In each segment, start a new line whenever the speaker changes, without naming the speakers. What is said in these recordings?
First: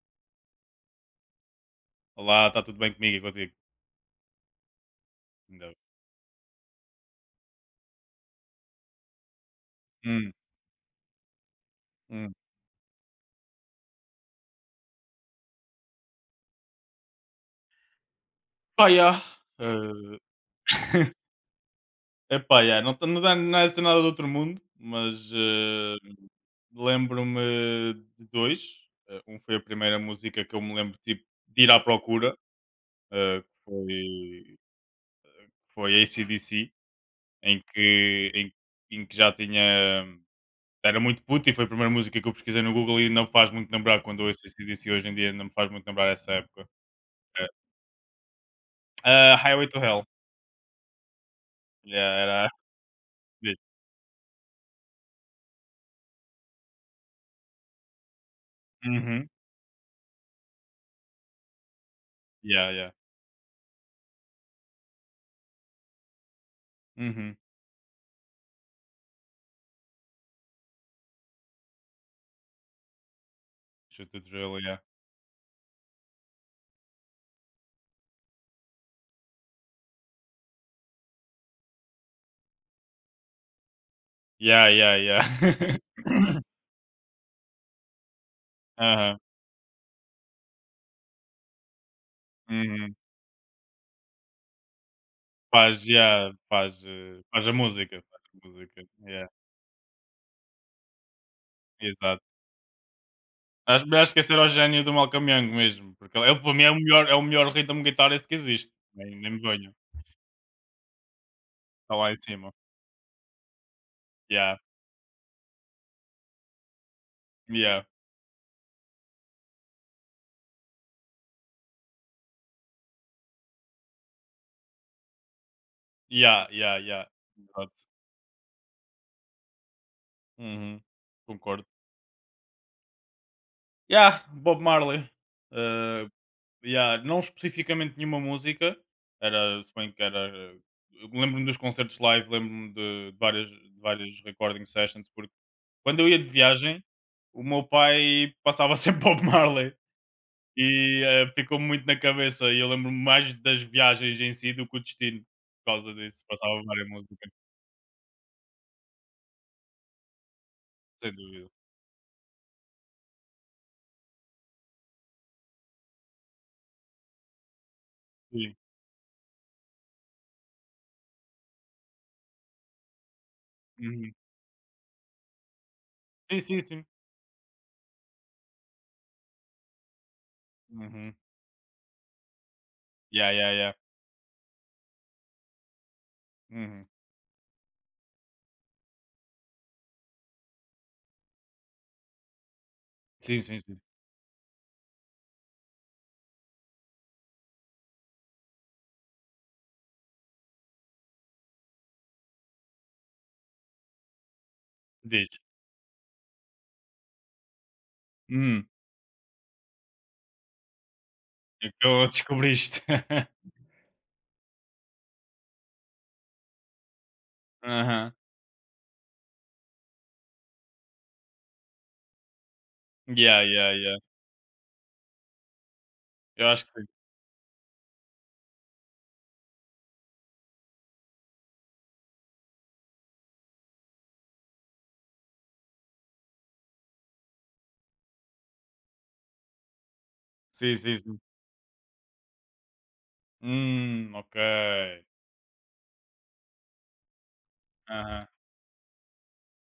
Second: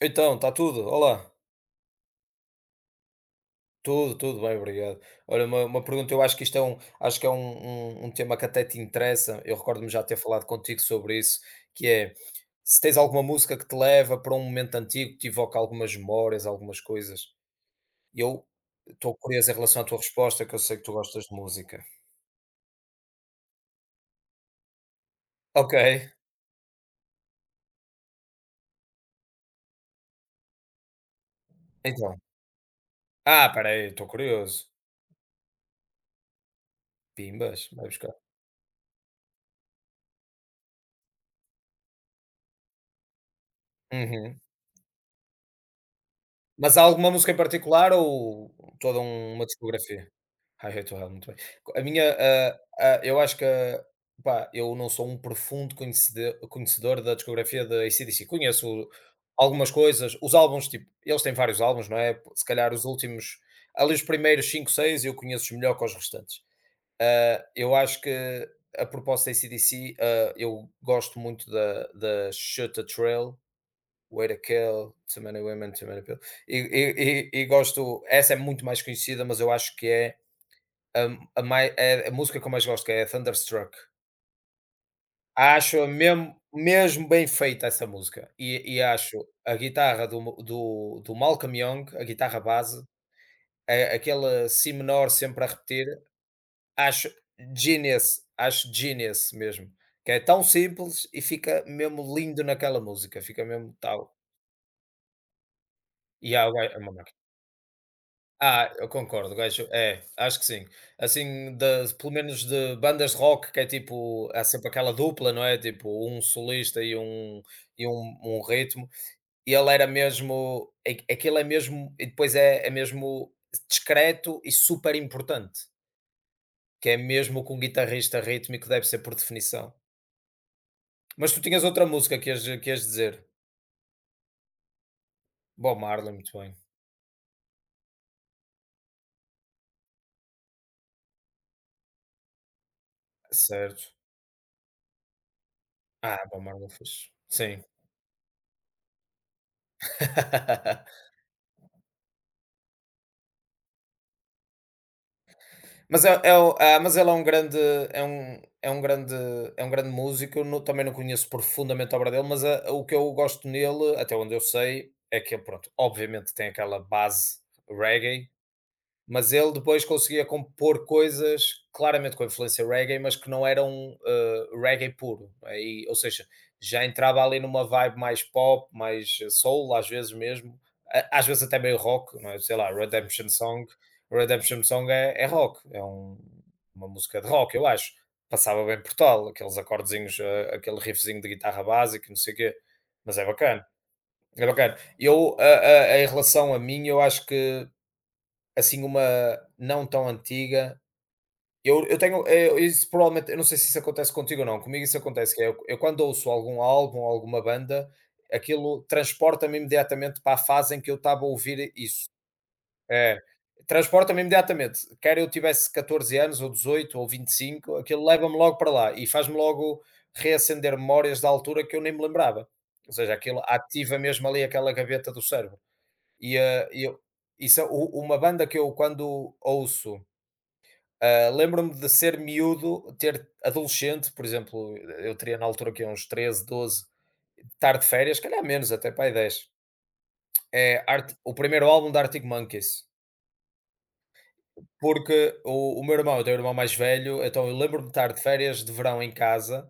Então, está tudo? Olá.
Olá, está tudo bem comigo e contigo?
Tudo, tudo bem, obrigado. Olha, uma,
Ainda bem.
uma pergunta, eu acho que isto acho que é um tema que até te interessa. Eu recordo-me já ter
Hum,
falado contigo sobre isso, que é
hum.
se tens alguma música que te leva para um momento antigo, que te evoca algumas memórias, algumas coisas. E eu
Pá,
estou
yeah.
curioso em relação à tua
Eh,
resposta, que eu sei que tu gostas de música.
Epá, yeah. Não, não, não é assim nada do outro mundo, mas
Ok,
lembro-me de dois. Um foi a primeira música que eu me lembro tipo, de ir à
então.
procura, que
Ah, peraí, estou
foi,
curioso.
foi AC/DC, em
Pimbas, vai buscar.
que, em, em que já tinha. Era muito puto e foi a primeira música que eu pesquisei no Google e não me faz muito lembrar quando eu
Uhum.
ouço AC/DC hoje em dia, não me faz muito lembrar essa época.
Mas há alguma música em
Eh,
particular ou toda uma
Highway to Hell.
discografia? Highway to Hell, muito bem. A minha,
Yeah, era.
ah, ah, eu acho que, pá, eu não sou um profundo conhecede conhecedor da discografia de AC/DC. Conheço
Mhm.
algumas coisas, os álbuns, tipo, eles têm vários álbuns, não é? Se
Yeah,
calhar os
yeah.
últimos, ali os primeiros 5, 6 eu conheço-os melhor que os restantes.
Mhm.
Ah, eu acho que a proposta AC/DC, eu gosto muito da Shut the Trail,
Shoot the
Wait a
drill, yeah.
Kill, Too Many Women, Too Many Pill. E gosto, essa é muito mais conhecida, mas eu acho que é a, é a música que eu mais gosto, que é a Thunderstruck.
Yeah, yeah, yeah.
Acho-a mesmo, mesmo bem feita essa música. E
Aham.
acho a guitarra do Malcolm Young, a guitarra base,
Uhum.
aquele si menor sempre a
Faz,
repetir,
yeah, faz,
acho
eh, faz a música, faz a
acho
música. Yeah,
genius mesmo. Que é tão simples e fica mesmo
exato.
lindo naquela música, fica mesmo
Acho melhor
tal.
esquecer o gênio do Malcolm Young mesmo, porque
E
ele,
há,
para mim
é uma.
é o melhor rhythm guitarist que
Ah,
existe.
eu
Nem, nem
concordo,
me
gajo
venham.
é, acho que sim. Assim, de
Está
pelo
lá em
menos
cima.
de bandas de rock, que é tipo, há
Yeah,
sempre aquela dupla, não é? Tipo, um solista e um
yeah,
e um ritmo, e ele era mesmo a aquilo é mesmo e depois é mesmo discreto e super importante,
yeah, yeah,
que é
yeah.
mesmo com um
Exato.
guitarrista rítmico deve ser por definição.
Uhum.
Mas tu tinhas
Concordo.
outra música que ias dizer?
Yeah, Bob Marley.
Bob
Eh,
Marley, muito bem,
Yeah, não especificamente nenhuma música, era, se bem que era. Eu lembro-me dos concertos live, lembro-me de, de várias, de
certo.
várias recording sessions, porque quando eu
Ah,
ia de
Bob Marley é
viagem,
fixe.
o
Sim.
meu pai passava sempre Bob Marley e ficou muito na cabeça. E eu lembro-me mais das viagens em si do que o destino, por causa
Mas, é,
disso,
é o
passava
ah,
várias
mas ele
músicas,
é um é um grande é um grande músico, eu não também não
sem
conheço
dúvida.
profundamente a obra dele, mas a o que eu gosto nele, até onde eu sei, é que ele, pronto, obviamente tem aquela base reggae,
Sim,
mas ele depois conseguia compor coisas claramente com influência reggae, mas que não eram,
uhum.
reggae puro. Aí, ou seja,
Sim, sim.
já
Sim.
entrava ali numa vibe mais pop, mais soul, às vezes mesmo,
Uhum.
a às vezes até meio rock, não é, sei lá, Redemption
Yeah, yeah,
Song.
yeah.
Redemption Song é rock, é
Uhum.
uma música de rock, eu acho. Passava bem por tal, aqueles acordezinhos, aquele riffzinho de guitarra básica e não sei o quê, mas é
Sim, sim,
bacana,
sim.
é bacana. Eu, a em relação a mim, eu acho que, assim, uma não tão antiga. Eu tenho, isso provavelmente eu não sei se isso acontece contigo ou não, comigo isso
Diz.
acontece que é, eu quando ouço algum álbum alguma banda,
Uhum.
aquilo transporta-me imediatamente para a fase em que eu estava a ouvir isso.
Então descobriste.
É, transporta-me imediatamente, quer eu tivesse 14 anos ou 18 ou 25, aquilo
Aham.
leva-me logo para lá e faz-me logo reacender memórias da altura que eu nem me lembrava. Ou seja, aquilo
Yeah, yeah, yeah.
ativa mesmo ali aquela gaveta do cérebro. E,
Eu acho que sim.
eu, isso é u uma banda que eu quando ouço, lembro-me de ser miúdo, ter adolescente, por exemplo, eu teria na altura que uns 13, 12, tarde de férias, se calhar menos até para aí 10.
Sim,
É
sim,
Art
sim.
o primeiro álbum da Arctic Monkeys.
Ok.
Porque o meu irmão, eu tenho um irmão mais velho, então eu lembro-me de estar de
Aham,
férias de verão em casa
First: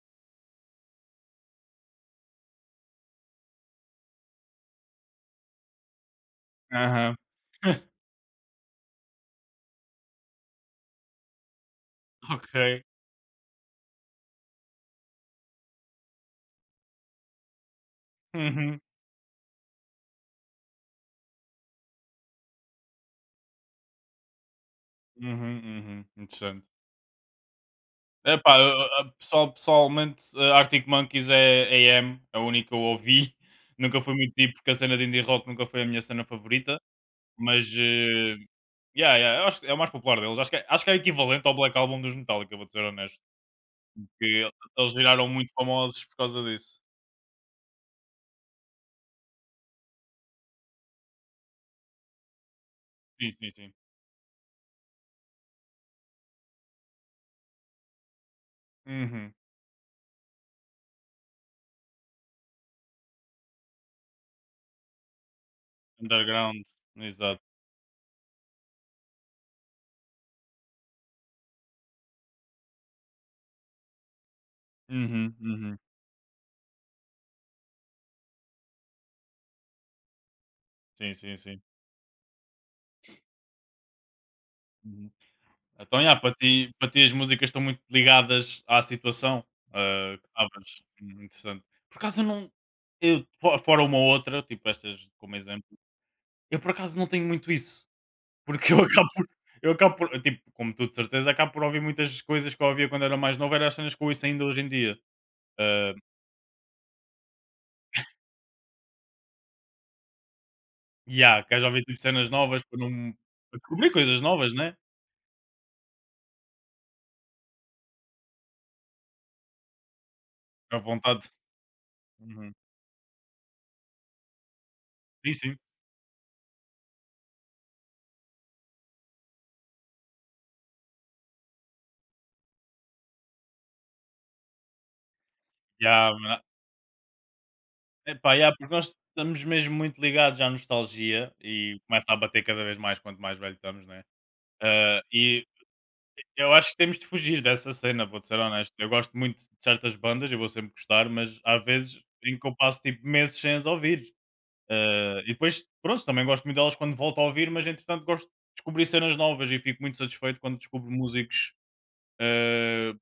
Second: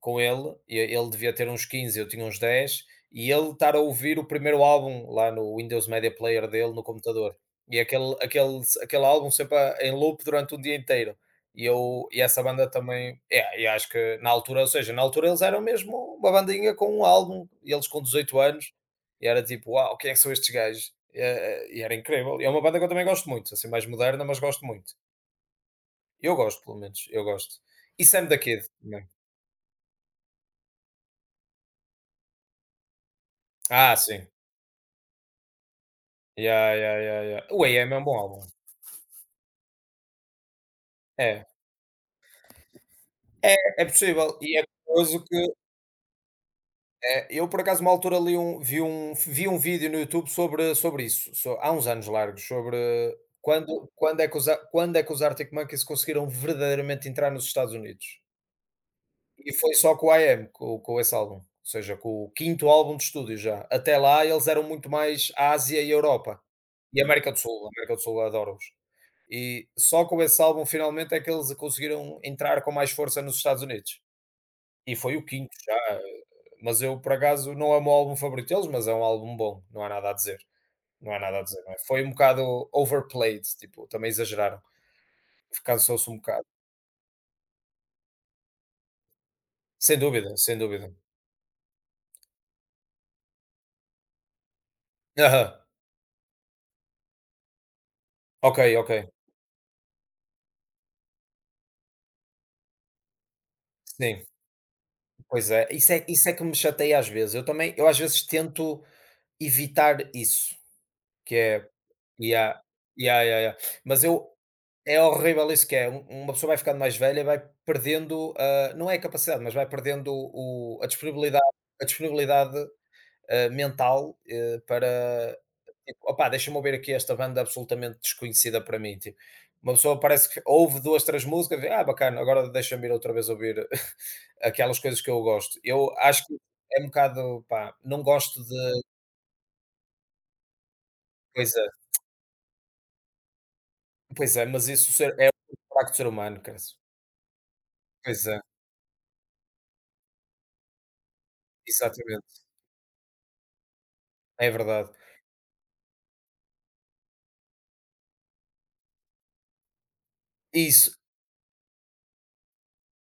com ele, e ele devia ter uns 15, eu tinha uns 10 e ele estar a ouvir o primeiro álbum lá no Windows Media Player dele no
aham.
computador. E aquele álbum sempre a em loop durante um dia inteiro. E essa banda
Ok.
também é, e acho que na altura na altura eles eram mesmo uma bandinha com um álbum, e eles com 18 anos,
Uhum,
e era tipo, uau, quem é que são estes gajos? E era incrível. E é uma banda que eu também gosto muito, assim, mais moderna, mas gosto muito.
uhum, uhum.
Eu gosto,
Interessante.
pelo menos, eu gosto. E Sam da
Epá,
Kid também.
pessoalmente, Arctic Monkeys é AM, a única que eu ouvi.
Ah,
Nunca fui
sim.
muito tipo, porque a cena de indie rock nunca foi a minha cena
Yeah,
favorita.
yeah, yeah, yeah. O
Mas,
AM é um bom álbum.
yeah, yeah, eu acho que é o mais popular deles. Acho que, acho que é
É.
equivalente ao Black Album dos Metallica, vou ser honesto.
É, é possível.
Porque
E é
eles
curioso
viraram
que
muito famosos por causa disso.
é, eu por acaso uma altura li um, vi, um, vi um vídeo no YouTube sobre, isso, há uns anos largos, sobre
Sim, sim, sim.
quando é que os Arctic Monkeys conseguiram verdadeiramente entrar nos Estados Unidos.
Uhum.
E foi só com o I Am, com esse álbum, ou seja, com o quinto álbum de estúdio já. Até lá eles eram muito mais Ásia e Europa,
Underground,
e
exato.
América do Sul eu adoro-os. E só com esse álbum finalmente é que eles conseguiram entrar com mais força nos Estados Unidos. E foi o
Uhum,
quinto
uhum.
já, mas eu por acaso não é o meu álbum favorito deles, mas é um álbum bom, não há nada a dizer, não
Sim,
há
sim,
nada a
sim.
dizer, não é? Foi um bocado overplayed, tipo, também exageraram,
Uhum. Então,
cansou-se um
yeah, para
bocado.
ti, para ti as músicas estão muito ligadas à situação
Sem
que
dúvida, sem
estavas.
dúvida.
Hum. Interessante. Por acaso eu não. Fora uma ou outra, tipo estas como
Aham.
exemplo, eu por acaso não tenho muito isso.
Ok,
Porque eu acabo
ok.
por. Eu acabo por. Tipo, como tu de certeza, acabo por ouvir muitas coisas que eu ouvia quando era mais novo, era as cenas que eu
Sim.
ouço ainda hoje em dia.
Pois é,
Ah,
isso é que me chateia às vezes. Eu também eu às vezes tento evitar isso, que
yeah, queres
é
ouvir tipo, cenas
yeah,
novas para não.
yeah, yeah, yeah.
Para descobrir
Mas
coisas
eu
novas, né?
é horrível isso que é, uma pessoa vai ficando mais velha e vai perdendo, não é a capacidade, mas vai perdendo o
À
a
vontade.
disponibilidade a
Uhum.
disponibilidade, mental,
Sim,
para
sim.
tipo: "Opá, deixa-me ouvir aqui esta banda absolutamente desconhecida para mim", tipo, uma pessoa parece que ouve 2 3 músicas e: "Ah, bacana, agora deixa-me ir outra vez ouvir". Aquelas coisas que eu gosto. Eu
Ya,
acho que
mano.
é um bocado, pá, não
Epá,
gosto
ya, porque
de
nós estamos mesmo muito ligados à nostalgia
coisa, é,
e começa a bater cada vez mais quanto mais velho estamos, né?
pois é, mas isso ser é o
E
fraco do ser humano,
eu acho que
caraças.
temos de fugir dessa cena, vou
Pois é,
ser honesto. Eu gosto muito de certas bandas, eu vou sempre gostar, mas há vezes em
exatamente,
que eu passo tipo meses sem as ouvir.
é verdade.
E depois, pronto, também gosto muito delas quando volto a ouvir, mas entretanto gosto de descobrir cenas novas e fico muito satisfeito quando descubro
Isso,
músicos, ah,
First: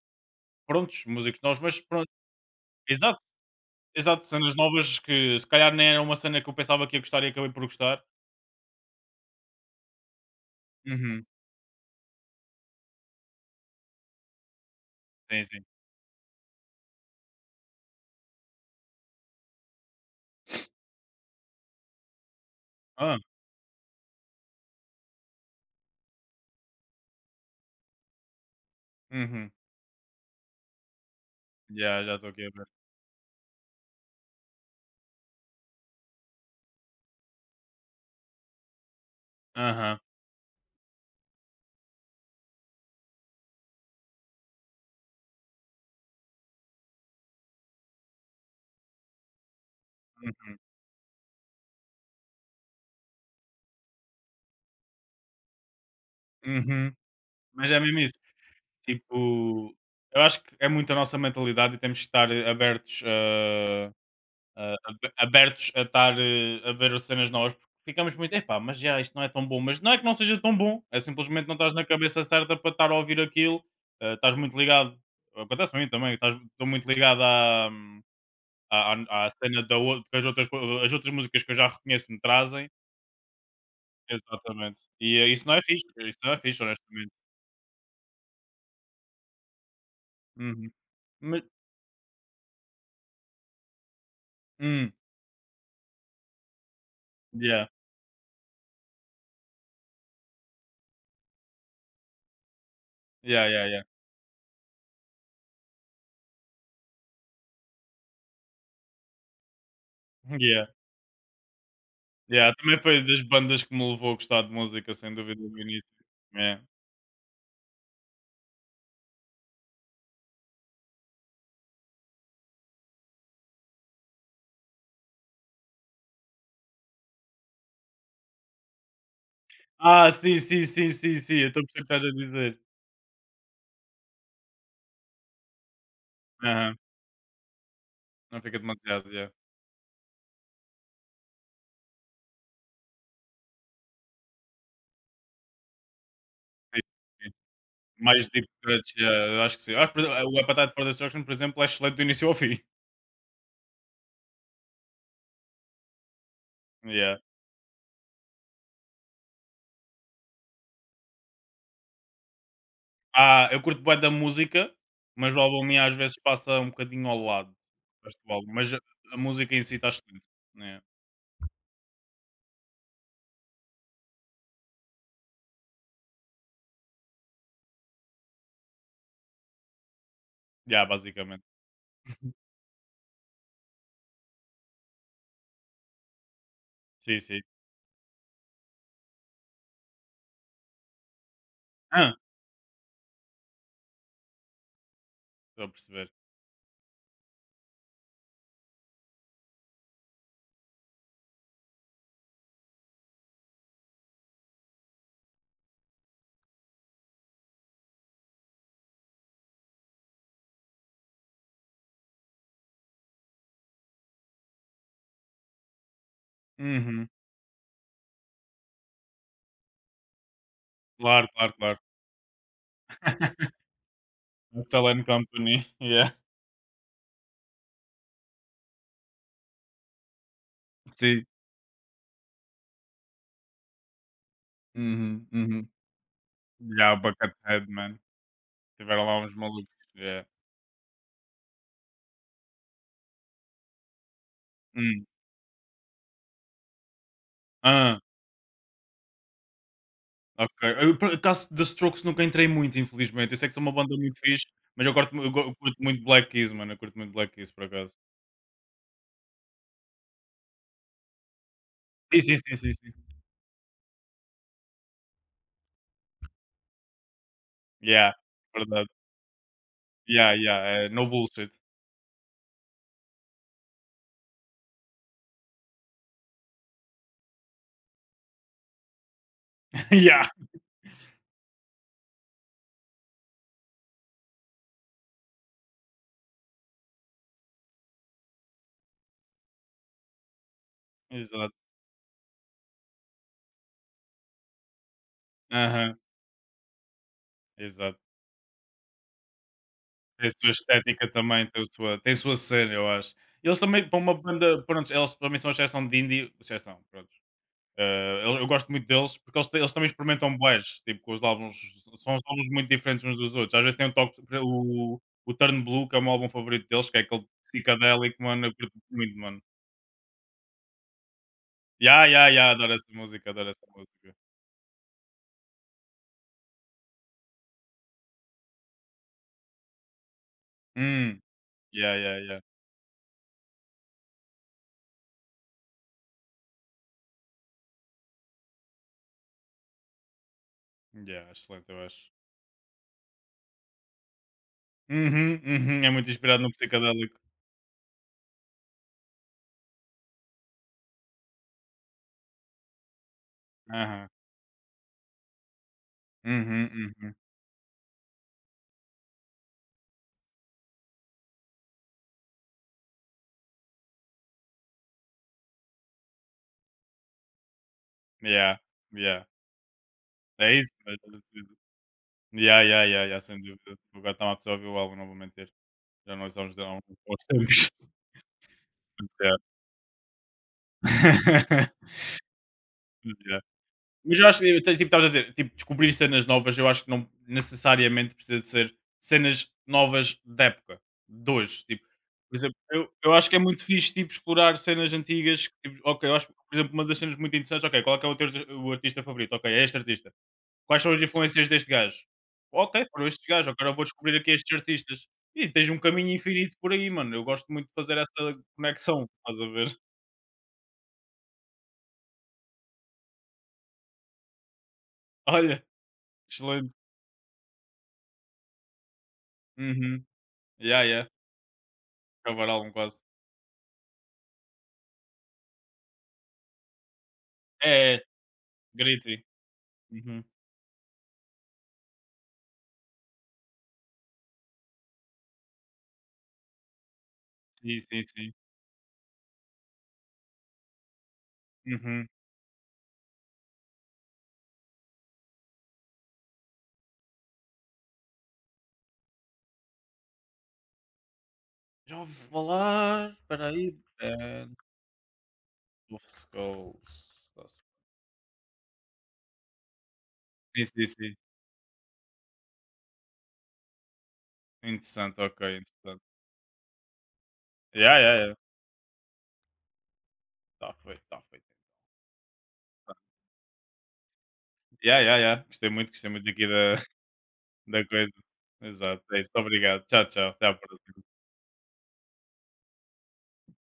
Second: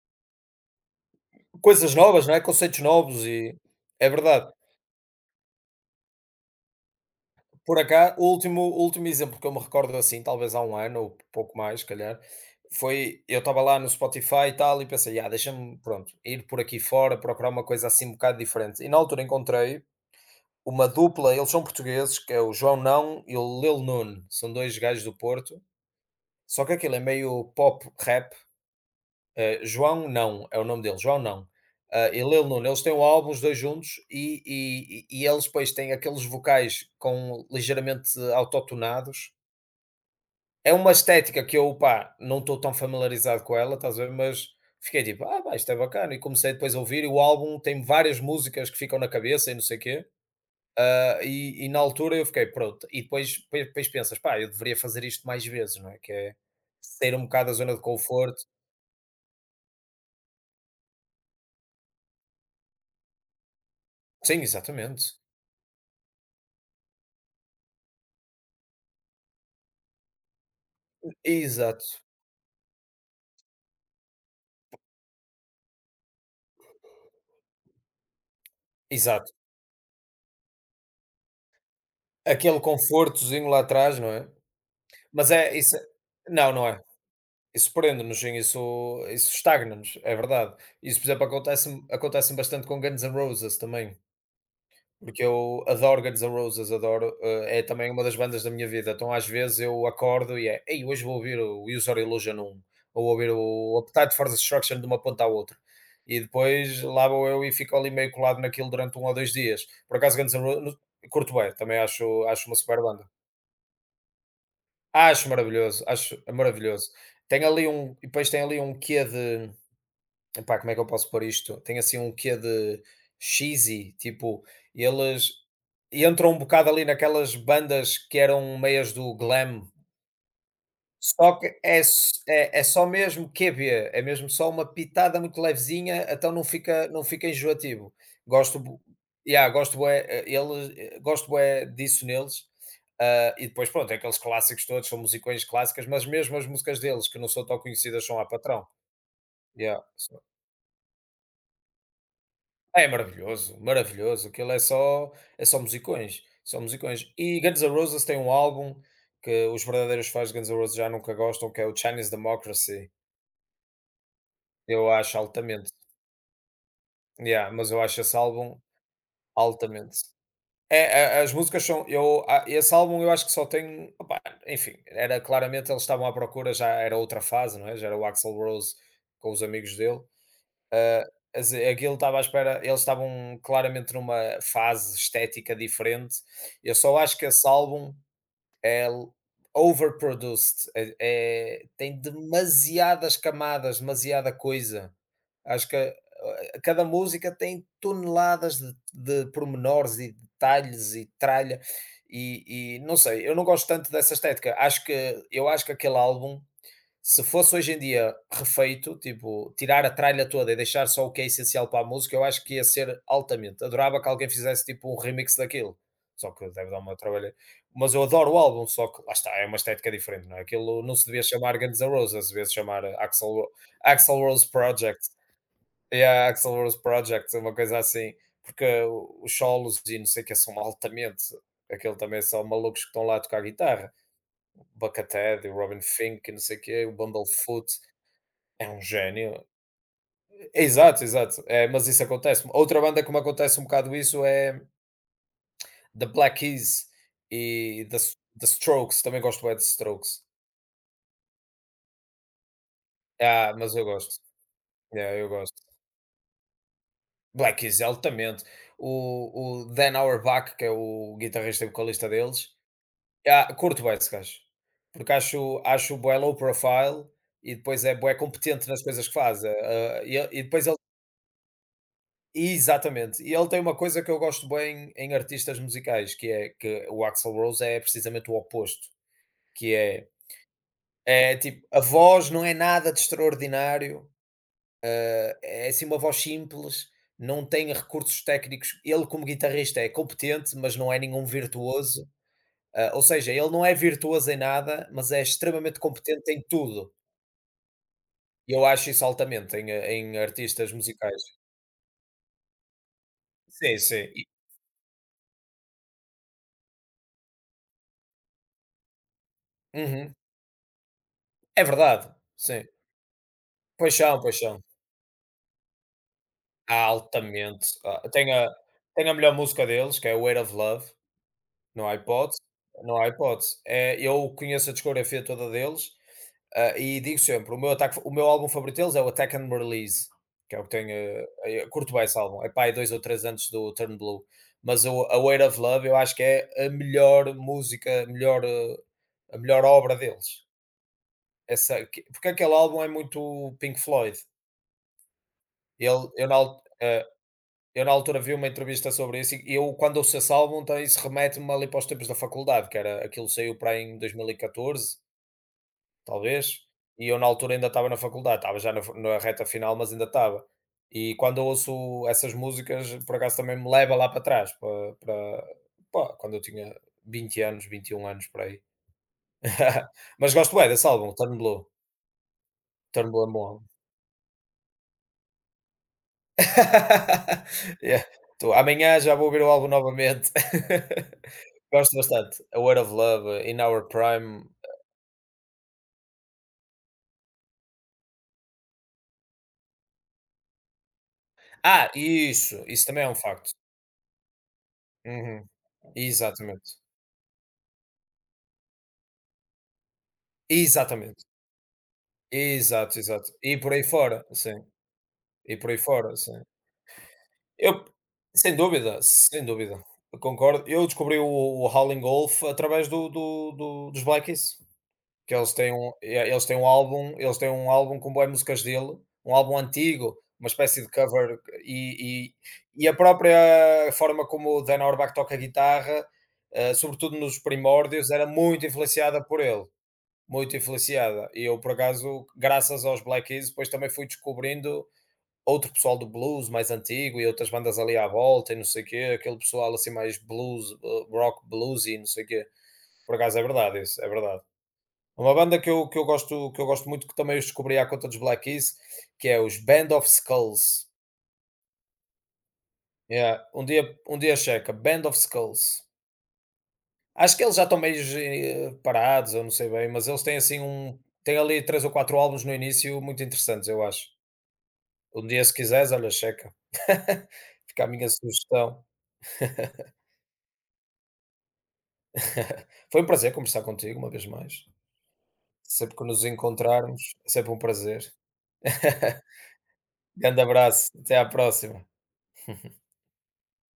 prontos, músicos novos, mas
coisas
pronto,
novas, não é, conceitos
exato.
novos e é
Exato,
verdade.
cenas novas que se calhar nem era uma cena que eu pensava que ia gostar e acabei por
Por
gostar.
acá, o último exemplo que eu me recordo, assim, talvez há um ano ou
Uhum,
pouco mais, se calhar, foi eu estava lá no Spotify e tal e pensei: "Ah,
sim, sim.
deixa-me, pronto, ir por aqui fora, procurar uma coisa assim um bocado diferente", e na altura encontrei uma dupla, eles são portugueses, que é o João
Ah,
Não e o Lil Nun, são 2 gajos do Porto, só que aquilo é meio pop rap,
uhum.
João Não é o nome dele, João Não,
Já, já
e
estou
Lil
aqui a
Nun,
ver.
eles têm um álbum os 2 juntos e eles depois têm aqueles vocais com ligeiramente autotunados.
Aham.
É uma estética que eu, pá, não estou tão familiarizado com ela, estás a ver, mas fiquei tipo: "Ah, pá, isto é bacana", e comecei depois a ouvir e o álbum tem várias músicas que ficam na cabeça e não sei o quê. Ah, e na altura eu fiquei, pronto, e depois pensas, pá, eu deveria fazer isto mais vezes, não é? Que é
Uhum.
sair um bocado da
Mas
zona
é
de
mesmo isso.
conforto.
Tipo, eu acho que é muito a nossa mentalidade e temos que estar
Sim,
a-
exatamente.
abertos a estar a ver as cenas novas. Porque ficamos muito, epá, mas já isto não é tão bom. Mas não é que não seja tão bom, é simplesmente não estás na
Exato,
cabeça certa para estar a ouvir aquilo. Estás muito ligado, acontece-me mim também, estou muito ligado à, há a
exato.
cena da ou que as outras co as outras músicas que eu já reconheço me
Aquele
trazem
confortozinho lá atrás, não é?
exatamente. E,
Mas
isso não
é
é
isso, é.
fixe, isso não é
Não,
fixe,
não é.
honestamente.
Isso prende-nos, sim, isso estagna-nos, é verdade.
Uhum.
Isso, por exemplo,
Ma
acontece bastante com Guns N' Roses também.
Hum,
Porque eu adoro Guns N' Roses, adoro, é
yeah,
também uma das bandas da minha vida, então às vezes eu acordo e é: "Ei, hoje vou ouvir o Use Your Illusion 1", ou ouvir
yeah, yeah,
o
yeah.
Appetite for Destruction de uma ponta à outra, e depois lá vou eu e fico ali meio colado naquilo durante um ou 2 dias. Por acaso Guns N'
Yeah,
Roses curto bué, também acho
yeah,
uma super
também foi
banda.
das bandas que me levou a gostar de música, sem
Acho
dúvida, no
maravilhoso,
início.
acho
É.
maravilhoso. Tem ali um e depois tem ali um quê de. Epá, como é que eu posso pôr isto? Tem assim um quê de cheesy, tipo, eles entram um bocado ali naquelas bandas que eram meias do glam,
Sim, sim, sim, sim, sim,
só que
eu estou a
é,
perceber o que estás a dizer.
é só mesmo QB, é mesmo só uma pitada muito levezinha, então
Aham,
não fica enjoativo.
não
Gosto,
fica
bu-
demasiado, yeah.
yeah, gosto, bué, ele, gosto bué disso neles. Ah, e depois, pronto, é aqueles clássicos todos, são musicões clássicas, mas mesmo as músicas
Sim,
deles, que não
sim.
são tão conhecidas, são a
Mais deep
patrão.
cuts, yeah, eu acho que sim.
Yeah.
Por exe O Appetite for Destruction, por exemplo, é excelente do início ao fim.
É maravilhoso, maravilhoso. Aquilo é só, musicões, só musicões.
Yeah.
E Guns N' Roses tem um álbum que os verdadeiros fãs de Guns N' Roses já nunca gostam, que é o Chinese Democracy.
Eu curto bué da música,
Eu acho
mas o álbum
altamente.
em às vezes passa um bocadinho ao
Yeah,
lado.
mas eu acho esse
Gosto do álbum,
álbum
mas a música em si está
altamente.
excelente,
É,
né.
é, as músicas são. Eu, esse álbum eu acho que só tem. Opá, enfim, era claramente eles estavam à procura, já era outra fase, não é? Já era o Axl Rose com os amigos dele.
Já
Ah,
basicamente.
as aquilo estava à espera eles estavam claramente numa fase estética diferente. Eu só acho
Sim,
que
sim.
esse álbum é l overproduced, é tem
Hã,
demasiadas camadas, demasiada coisa.
Estou
Acho
a
que,
perceber.
cada música tem toneladas de pormenores e detalhes e tralha, e não sei, eu não gosto tanto dessa estética. Acho que aquele álbum se fosse hoje em dia refeito, tipo, tirar a tralha toda e deixar só o que é essencial para a música, eu acho que ia ser altamente. Adorava que alguém fizesse tipo um remix daquilo. Só que deve dar uma
Uhum.
trabalho. Mas eu adoro o álbum, só que lá está, é uma estética diferente, não é? Aquilo não se devia
Claro, claro,
chamar Guns
claro.
N' Roses, devia se chamar Axel, Axel Rose
Excel
Project.
and Company,
É
yeah.
a Axel Rose Project, uma coisa assim, porque os solos e não sei o que são
Sim.
altamente. Aquele também são malucos que estão lá a tocar guitarra.
Uhum,
Buckethead, o
uhum.
Robin Fink, e não sei o que, o
Yeah, Buckethead,
Bumblefoot.
man.
É um
Tiveram lá uns
gênio.
malucos, yeah.
Exato, exato. É, mas isso acontece. Outra banda que me acontece um bocado isso é
Hum.
The Black Keys e
Hã,
The Strokes. Também gosto bem de Strokes.
ok. Eu por acaso The Strokes nunca entrei muito, infelizmente. Eu sei
Ah,
que são uma
mas eu
banda muito
gosto.
fixe, mas eu corto
É, eu
eu go
gosto.
eu curto muito Black Keys, mano. Eu curto muito Black Keys,
Black
por
Keys, é
acaso.
altamente. O Dan Auerbach, que é o guitarrista e vocalista
Sim, sim,
deles,
sim, sim, sim.
ah, curto bem esse gajo. Porque acho bué low profile e depois é
Yeah,
bué competente nas
verdade.
coisas que faz.
Yeah,
E depois ele
yeah, no bullshit.
exatamente. E ele tem uma coisa que eu gosto bem em artistas musicais, que é que o Axl Rose é precisamente o oposto, que é
Yeah,
tipo, a voz não é nada de extraordinário, é assim uma voz simples, não tem recursos técnicos. Ele, como guitarrista, é competente, mas não é nenhum
exato.
virtuoso. Ah, ou seja, ele não é virtuoso em nada, mas é extremamente
Aham,
competente em tudo.
exato.
E eu acho isso altamente em, em
Tem a sua
artistas
estética
musicais.
também, tem a sua cena, eu acho. Eles
Sim,
também
sim.
para uma
E-
banda, pronto, eles para mim são a exceção de indie, exceção, pronto. Eu gosto muito deles porque eles também
uhum.
experimentam bués, tipo, com os álbuns
É verdade.
são uns álbuns
Sim.
muito diferentes uns dos outros. Às vezes tem um
paixão
toque
paixão
o Turn Blue, que é o meu álbum favorito
ah,
deles, que é aquele
altamente. Ah,
psicadélico,
tem
mano,
a
eu curto
tem a
muito,
melhor
mano.
música deles, que é "Weight of Love", no há
Yeah,
no
yeah, yeah, adoro essa
não é,
música, adoro essa música.
eu conheço a discografia toda deles, ah, e digo sempre, o meu álbum favorito deles é o Attack and Release, que é o que tem,
Hum,
eu curto
yeah,
bué esse
yeah, yeah.
álbum, é pá aí 2 ou 3 antes do Turn Blue, mas o a "Weight of Love" eu acho que é a melhor música, a melhor, a melhor obra deles.
Yeah, excelente, eu
Essa que
acho.
porque aquele álbum é muito Pink Floyd.
Uhum, uhum, é
Ele
muito
eu na
inspirado
al
no
eh
psicodélico.
Eu na altura vi uma entrevista sobre isso e eu quando ouço esse álbum também isso remete-me ali para os tempos da faculdade, que era aquilo saiu para aí em
Aham.
2014 talvez,
Uhum,
e
uhum.
eu na altura ainda estava na faculdade, estava já na, na reta final, mas ainda estava. E quando eu ouço essas músicas, por acaso também me leva lá para trás, pá, quando eu tinha 20 anos, 21 anos por
Yeah,
aí.
yeah.
mas
É
gosto bem
isso,
desse
mas
álbum,
olha
Turn
tudo.
Blue.
Yeah, yeah, yeah,
Turn
yeah,
Blue é um
sem
bom álbum.
dúvida. Agora está-me pessoa a ouvir o álbum, não vou mentir. Já não ouço há uns tempos.
Yeah, tô amanhã já vou
Yeah.
ouvir o álbum novamente. Gosto bastante. "Aware of Love",
Yeah.
"In Our
Mas eu acho
Prime".
que, tipo, estavas a dizer, tipo, descobrir cenas novas, eu acho que não necessariamente precisa de ser cenas novas da época, de hoje. Tipo,
Ah,
por exemplo,
isso
eu,
também é
eu
um
acho que é
facto.
muito fixe, tipo, explorar cenas antigas.
Uhum,
Que, tipo, ok, eu acho, que, por exemplo,
exatamente.
uma das cenas muito interessantes, ok, qual é, que é o, teu, o artista favorito? Ok, é este artista. Quais são as
Exatamente.
influências deste gajo? Ok,
Exato,
foram estes
exato.
gajos,
E
agora
por
eu
aí
vou descobrir
fora,
aqui estes
sim.
artistas. E
E
tens
por
um
aí
caminho
fora, sim.
infinito por aí, mano. Eu gosto muito de
Eu
fazer essa
sem dúvida,
conexão, estás
sem
a ver?
dúvida, eu concordo. Eu descobri o Howlin' Wolf através do dos Black Keys. Que eles
Olha,
têm um eles têm um
excelente.
álbum com boas músicas dele, um álbum
Uhum.
antigo, uma espécie
Yeah,
de
yeah.
cover e e
Cavar álbum
e a
quase.
própria forma como o Dan Orbach toca a guitarra, sobretudo nos
É,
primórdios, era muito influenciada
Griti,
por ele,
uhum.
muito influenciada. E eu, por acaso, graças aos Black Keys, depois também fui descobrindo outro pessoal do blues mais antigo e outras bandas
Sim,
ali
sim,
à
sim.
volta e não sei o quê, aquele pessoal assim mais blues, rock bluesy não
Uhum.
sei o quê. Por acaso é verdade isso, é verdade. Uma banda que eu gosto muito, que também os descobri à conta dos Black Keys, que é os Band of Skulls.
Já ouvi falar.
Yeah,
Espera aí.
um dia
Band
checa, Band of Skulls.
of Skulls.
Acho que eles já estão meio parados, eu não sei bem, mas eles têm assim
Sim, sim,
um
sim.
têm ali 3 ou 4 álbuns no início muito interessantes, eu acho.
Interessante,
Um
ok,
dia se quiseres,
interessante.
olha, checa. Fica a
Yeah,
minha
yeah, yeah.
sugestão.
Tá feito, tá feito.
Foi um prazer conversar contigo uma vez mais.
Yeah, yeah, yeah.
Sempre que
Gostei
nos
muito aqui da,
encontrarmos, é sempre um
da
prazer.
coisa. Exato, é isso. Obrigado. Tchau, tchau.
Grande
Até à
abraço,
próxima.
até à próxima.